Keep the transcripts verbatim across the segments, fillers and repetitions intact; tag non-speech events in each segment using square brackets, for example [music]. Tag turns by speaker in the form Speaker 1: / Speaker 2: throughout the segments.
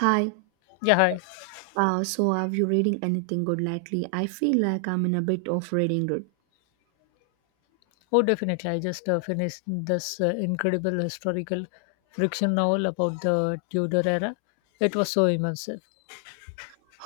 Speaker 1: Hi,
Speaker 2: Yeah, hi.
Speaker 1: uh, so have you reading anything good lately? I feel like I'm in a bit of reading good.
Speaker 2: Oh, definitely. I just uh, finished this uh, incredible historical fiction novel about the Tudor era. It was so immersive.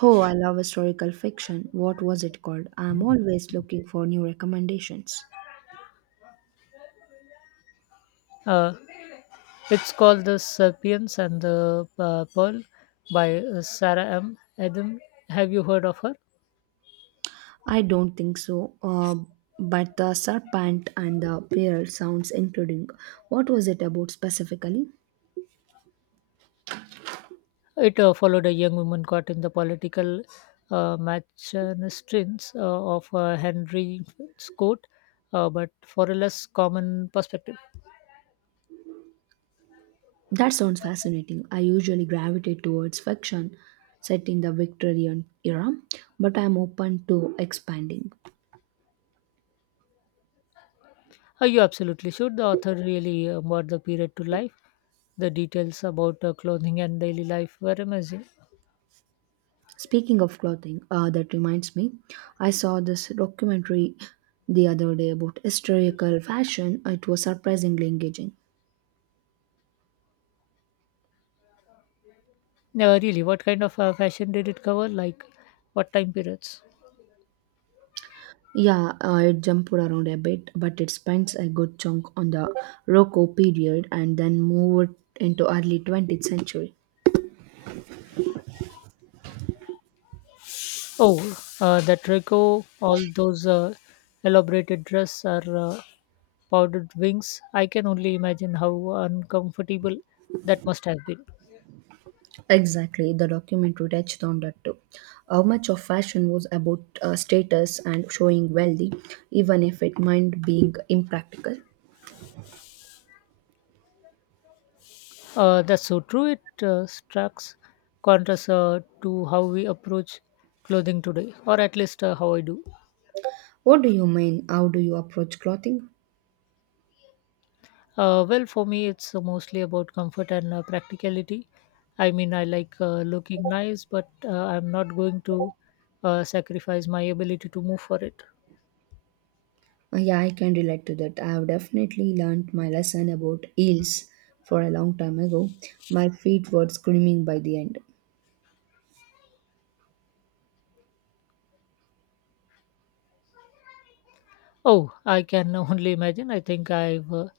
Speaker 1: Oh, I love historical fiction. What was it called? I'm always looking for new recommendations.
Speaker 2: Uh, it's called The Serpians and the uh, Pearl by uh, Sarah M. Adam. Have you heard of her?
Speaker 1: I don't think so, uh, but The Serpent and the Pearl sounds including. What was it about specifically?
Speaker 2: It uh, followed a young woman caught in the political uh, machinations uh, of uh, Henry's court, uh, but for a less common perspective.
Speaker 1: That sounds fascinating. I usually gravitate towards fiction set in the Victorian era, but I'm open to expanding.
Speaker 2: Uh, you absolutely should. The author really uh, brought the period to life. The details about uh, clothing and daily life were amazing.
Speaker 1: Speaking of clothing, uh, that reminds me, I saw this documentary the other day about historical fashion. It was surprisingly engaging.
Speaker 2: Uh, really, what kind of uh, fashion did it cover? Like, what time periods?
Speaker 1: Yeah, uh, it jumped around a bit, but it spends a good chunk on the Rococo period and then moved into early twentieth century.
Speaker 2: Oh, uh, that Reiko, all those uh, elaborated dress or uh, powdered wings. I can only imagine how uncomfortable that must have been.
Speaker 1: Exactly, the documentary touched on that too. How much of fashion was about uh, status and showing wealthy, even if it meant being impractical?
Speaker 2: Uh, that's so true. It uh, strikes contrast uh, to how we approach clothing today, or at least uh, how I do.
Speaker 1: What do you mean? How do you approach clothing?
Speaker 2: Uh, well, for me, it's uh, mostly about comfort and uh, practicality. I mean, I like uh, looking nice, but uh, I'm not going to uh, sacrifice my ability to move for it.
Speaker 1: Uh, Yeah, I can relate to that. I have definitely learned my lesson about eels for a long time ago. My feet were screaming by the end.
Speaker 2: Oh, I can [laughs] only imagine. I think I've uh,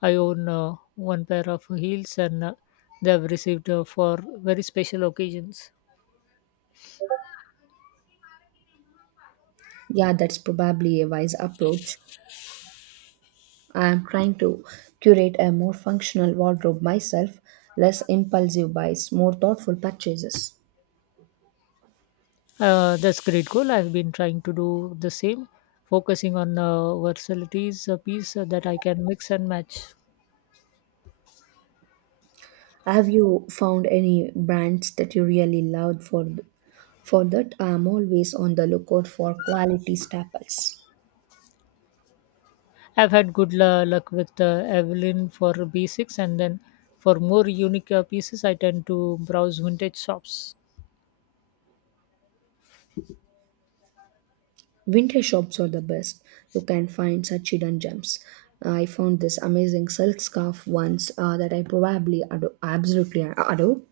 Speaker 2: I own uh, one pair of heels, and uh, they have received uh, for very special occasions.
Speaker 1: Yeah, that's probably a wise approach. I am trying to curate a more functional wardrobe myself, less impulsive buys, more thoughtful purchases.
Speaker 2: Uh, that's great goal. I've been trying to do the same, focusing on uh, versatilities, a piece uh, that I can mix and match.
Speaker 1: Have you found any brands that you really loved for for that? I'm always on the lookout for quality staples.
Speaker 2: I've had good la- luck with uh, Evelyn for B six, and then for more unique uh, pieces, I tend to browse vintage shops.
Speaker 1: Vintage shops are the best. You can find such hidden gems. I found this amazing silk scarf once uh, that I probably ado- absolutely adore.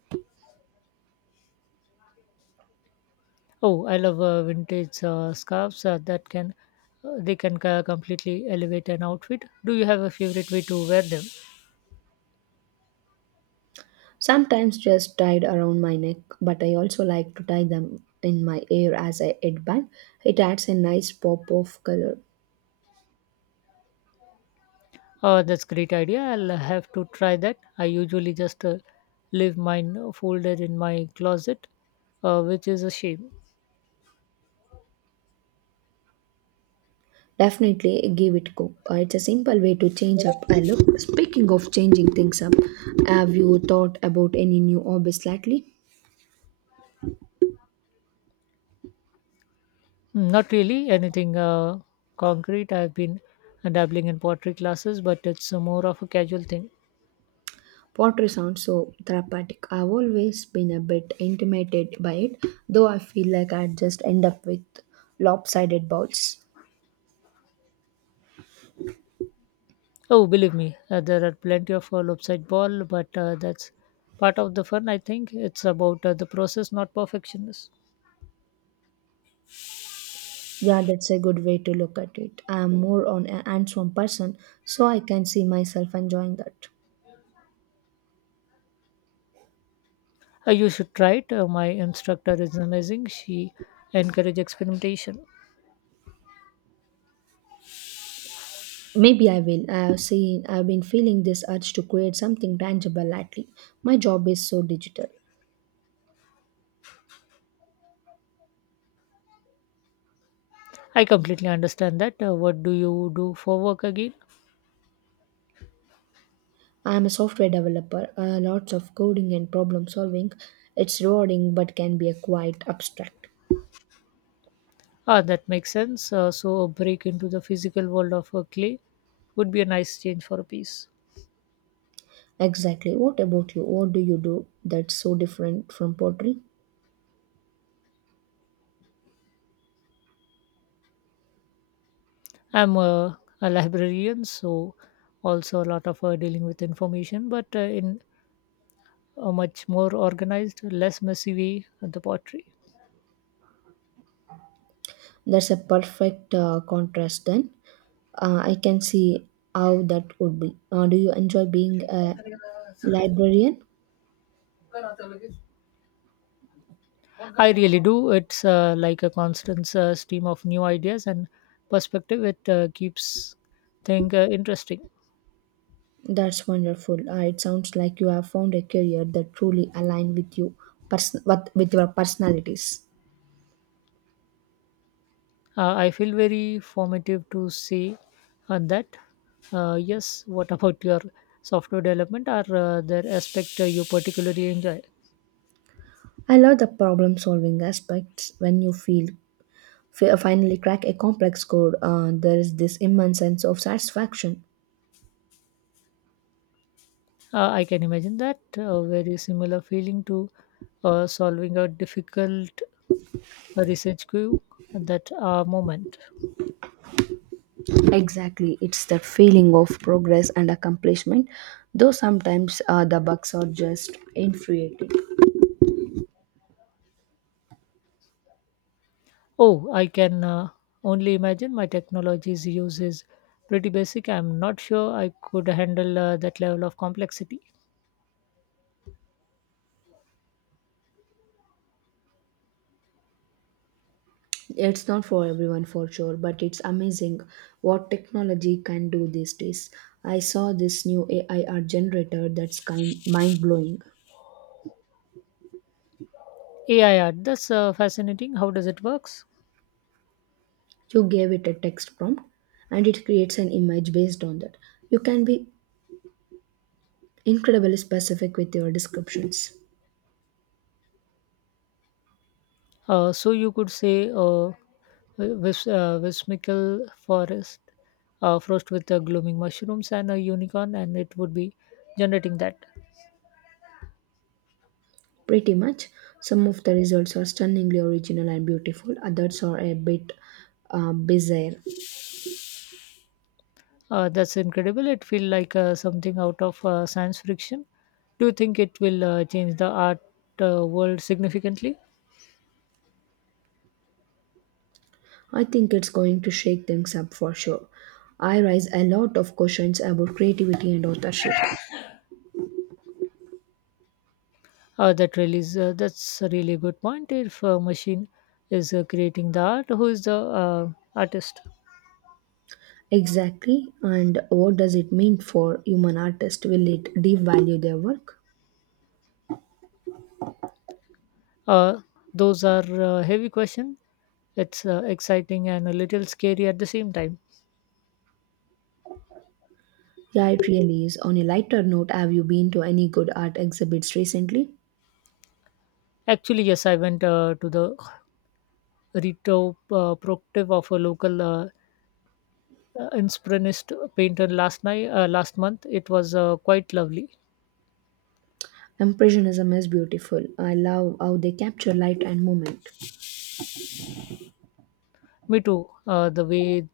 Speaker 2: Oh, I love uh, vintage uh, scarves uh, that can uh, they can uh, completely elevate an outfit. Do you have a favorite way to wear them?
Speaker 1: Sometimes just tied around my neck, but I also like to tie them in my hair as a headband. It adds a nice pop of color.
Speaker 2: Oh, that's great idea. I'll have to try that. I usually just uh, leave mine folded in my closet, uh, which is a shame.
Speaker 1: Definitely give it go. Uh, it's a simple way to change up a look. Speaking of changing things up, have you thought about any new hobbies lately?
Speaker 2: Mm, not really anything uh, concrete. I've been uh, dabbling in pottery classes, but it's uh, more of a casual thing.
Speaker 1: Pottery sounds so therapeutic. I've always been a bit intimidated by it, though I feel like I'd just end up with lopsided balls.
Speaker 2: Oh, believe me, uh, there are plenty of uh, lopsided ball, but uh, that's part of the fun. I think it's about uh, the process, not perfectionist.
Speaker 1: Yeah, that's a good way to look at it. I'm more on an hands-on person, so I can see myself enjoying that.
Speaker 2: Uh, you should try it. Uh, my instructor is amazing. She encourages experimentation.
Speaker 1: Maybe I will. I've seen. I've been feeling this urge to create something tangible lately. My job is so digital.
Speaker 2: I completely understand that. Uh, what do you do for work again?
Speaker 1: I'm a software developer. Uh, lots of coding and problem solving. It's rewarding, but can be a quite abstract.
Speaker 2: Ah, that makes sense. Uh, so a break into the physical world of uh, clay would be a nice change for a piece.
Speaker 1: Exactly. What about you? What do you do that's so different from pottery?
Speaker 2: I'm a, a librarian, so also a lot of uh, dealing with information, but uh, in a much more organized, less messy way. uh, The pottery,
Speaker 1: That's a perfect uh, contrast then. Uh, I can see how that would be. Uh, do you enjoy being a librarian?
Speaker 2: I really do. It's uh, like a constant uh, stream of new ideas and perspective. It uh, keeps things uh, interesting.
Speaker 1: That's wonderful. Uh, it sounds like you have found a career that truly aligns with you, person- with, with your personalities.
Speaker 2: Uh, I feel very formative to say on that. Uh, yes. What [laughs] about your software development? Are uh, there aspect uh, you particularly enjoy?
Speaker 1: I love the problem solving aspects when you feel fi- finally crack a complex code. Uh, there is this immense sense of satisfaction.
Speaker 2: Uh, I can imagine that a very similar feeling to uh, solving a difficult uh, research queue at that uh, moment.
Speaker 1: Exactly, it's that feeling of progress and accomplishment, though sometimes uh, the bugs are just infuriating.
Speaker 2: Oh, I can uh, only imagine my technology's use is pretty basic. I'm not sure I could handle uh, that level of complexity.
Speaker 1: It's not for everyone for sure, but it's amazing what technology can do these days. I saw this new A I art generator that's kind mind blowing.
Speaker 2: A I art, that's uh, fascinating. How does it works?
Speaker 1: You gave it a text prompt and it creates an image based on that. You can be incredibly specific with your descriptions.
Speaker 2: Uh, so you could say uh, Vis- uh, Wismical Forest uh, frost with uh, glooming mushrooms and a unicorn, and it would be generating that.
Speaker 1: Pretty much. Some of the results are stunningly original and beautiful, others are a bit uh, bizarre.
Speaker 2: Uh, that's incredible. It feels like uh, something out of uh, science fiction. Do you think it will uh, change the art uh, world significantly?
Speaker 1: I think it's going to shake things up for sure. I raise a lot of questions about creativity and authorship.
Speaker 2: Uh, that really is, uh, that's a really good point. If a machine is uh, creating the art, who is the uh, artist?
Speaker 1: Exactly, and what does it mean for human artists? Will it devalue their work?
Speaker 2: Uh, those are uh, heavy questions. It's uh, exciting and a little scary at the same time.
Speaker 1: Yeah, it really is. On a lighter note, have you been to any good art exhibits recently?
Speaker 2: Actually, yes, I went uh, to the retrospective of a local uh, uh, Inspironist painter last night, uh, last month. It was uh, quite lovely.
Speaker 1: Impressionism is beautiful. I love how they capture light and movement.
Speaker 2: Me too. Uh, the way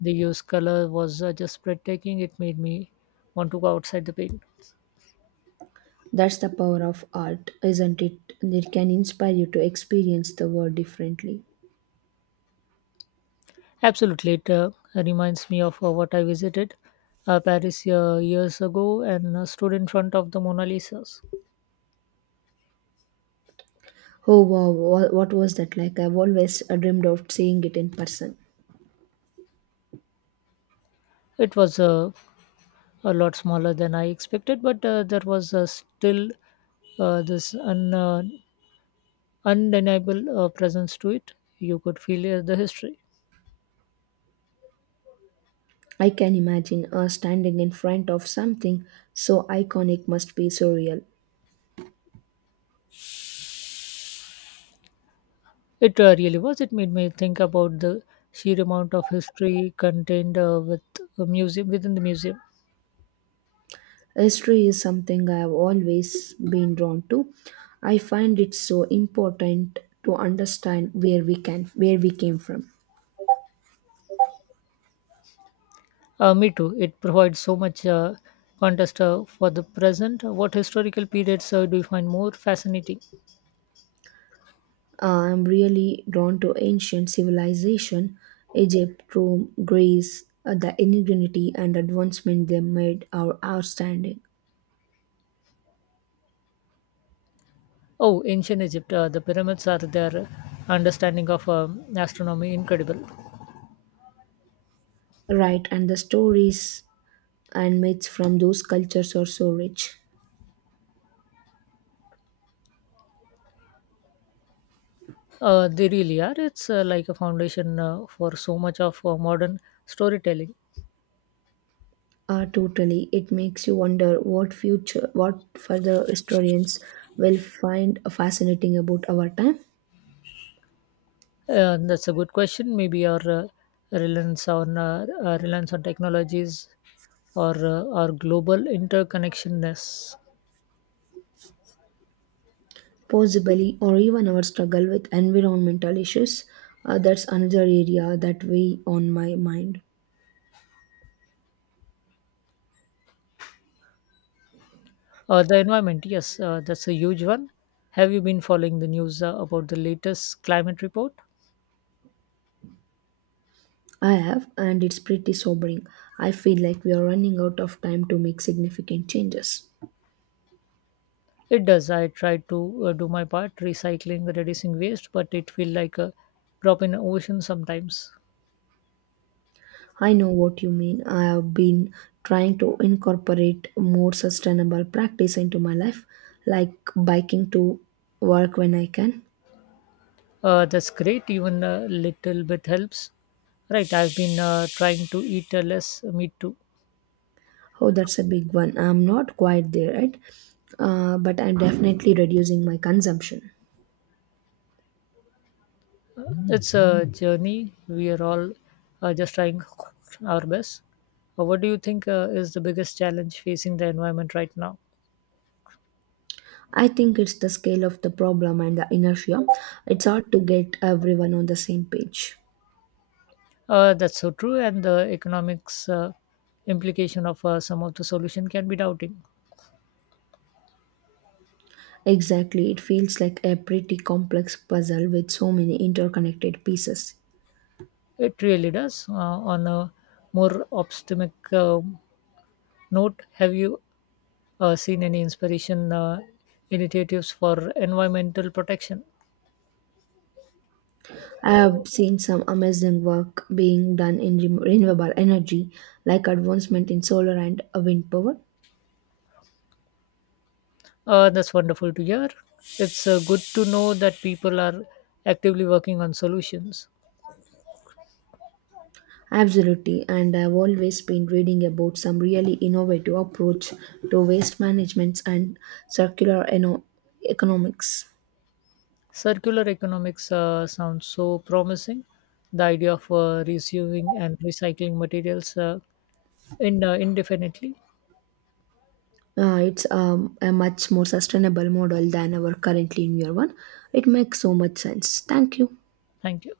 Speaker 2: they used color was uh, just breathtaking. It made me want to go outside the paint.
Speaker 1: That's the power of art, isn't it? It can inspire you to experience the world differently.
Speaker 2: Absolutely, it uh, reminds me of uh, what I visited uh, Paris uh, years ago and uh, stood in front of the Mona Lisa's.
Speaker 1: Oh wow, wha- what was that like? I've always uh, dreamed of seeing it in person.
Speaker 2: It was uh, a lot smaller than I expected, but uh, there was uh, still uh, this un, uh, undeniable uh, presence to it. You could feel uh, the history.
Speaker 1: I can imagine us standing in front of something so iconic must be so real.
Speaker 2: It uh, really was. It made me think about the sheer amount of history contained uh, with a museum within the museum.
Speaker 1: History is something I have always been drawn to. I find it so important to understand where we can where we came from.
Speaker 2: Uh, me too. It provides so much uh, context uh, for the present. What historical periods uh, do you find more fascinating?
Speaker 1: Uh, I'm really drawn to ancient civilization, Egypt, Rome, Greece, uh, the ingenuity and advancement they made are outstanding.
Speaker 2: Oh, ancient Egypt. Uh, the pyramids are their understanding of um, astronomy incredible.
Speaker 1: Right, and the stories and myths from those cultures are so rich.
Speaker 2: Uh, they really are. It's uh, like a foundation uh, for so much of uh, modern storytelling.
Speaker 1: Uh, totally, it makes you wonder what future, what further historians will find fascinating about our time,
Speaker 2: Yeah, that's a good question. Maybe our uh, reliance on uh, uh, reliance on technologies or uh, our global interconnectedness.
Speaker 1: possibly, or even our struggle with environmental issues. Uh, that's another area that weigh on my mind.
Speaker 2: Uh, the environment, yes, uh, that's a huge one. Have you been following the news uh, about the latest climate report?
Speaker 1: I have, and it's pretty sobering. I feel like we are running out of time to make significant changes.
Speaker 2: It does. I try to uh, do my part, recycling, reducing waste, but it feels like a drop in the ocean sometimes.
Speaker 1: I know what you mean. I have been trying to incorporate more sustainable practice into my life, like biking to work when I can.
Speaker 2: Uh, that's great. Even a little bit helps. Right. I've been uh, trying to eat uh, less meat too.
Speaker 1: Oh, that's a big one. I'm not quite there yet, uh, but I'm definitely reducing my consumption.
Speaker 2: It's a journey. We are all uh, just trying our best. Uh, what do you think uh, is the biggest challenge facing the environment right now?
Speaker 1: I think it's the scale of the problem and the inertia. It's hard to get everyone on the same page.
Speaker 2: Uh, that's so true, and the economics uh, implication of uh, some of the solution can be doubting.
Speaker 1: Exactly, it feels like a pretty complex puzzle with so many interconnected pieces.
Speaker 2: It really does. Uh, on a more optimistic uh, note, have you uh, seen any inspiration uh, initiatives for environmental protection?
Speaker 1: I have seen some amazing work being done in re- renewable energy, like advancement in solar and uh, wind power.
Speaker 2: Uh, that's wonderful to hear. It's uh, good to know that people are actively working on solutions.
Speaker 1: Absolutely, and I've always been reading about some really innovative approach to waste management and circular eno- economics.
Speaker 2: Circular economics uh, sounds so promising. The idea of uh, reusing and recycling materials uh, in, uh, indefinitely.
Speaker 1: Uh, it's um, a much more sustainable model than our currently in year one. It makes so much sense. Thank you.
Speaker 2: Thank you.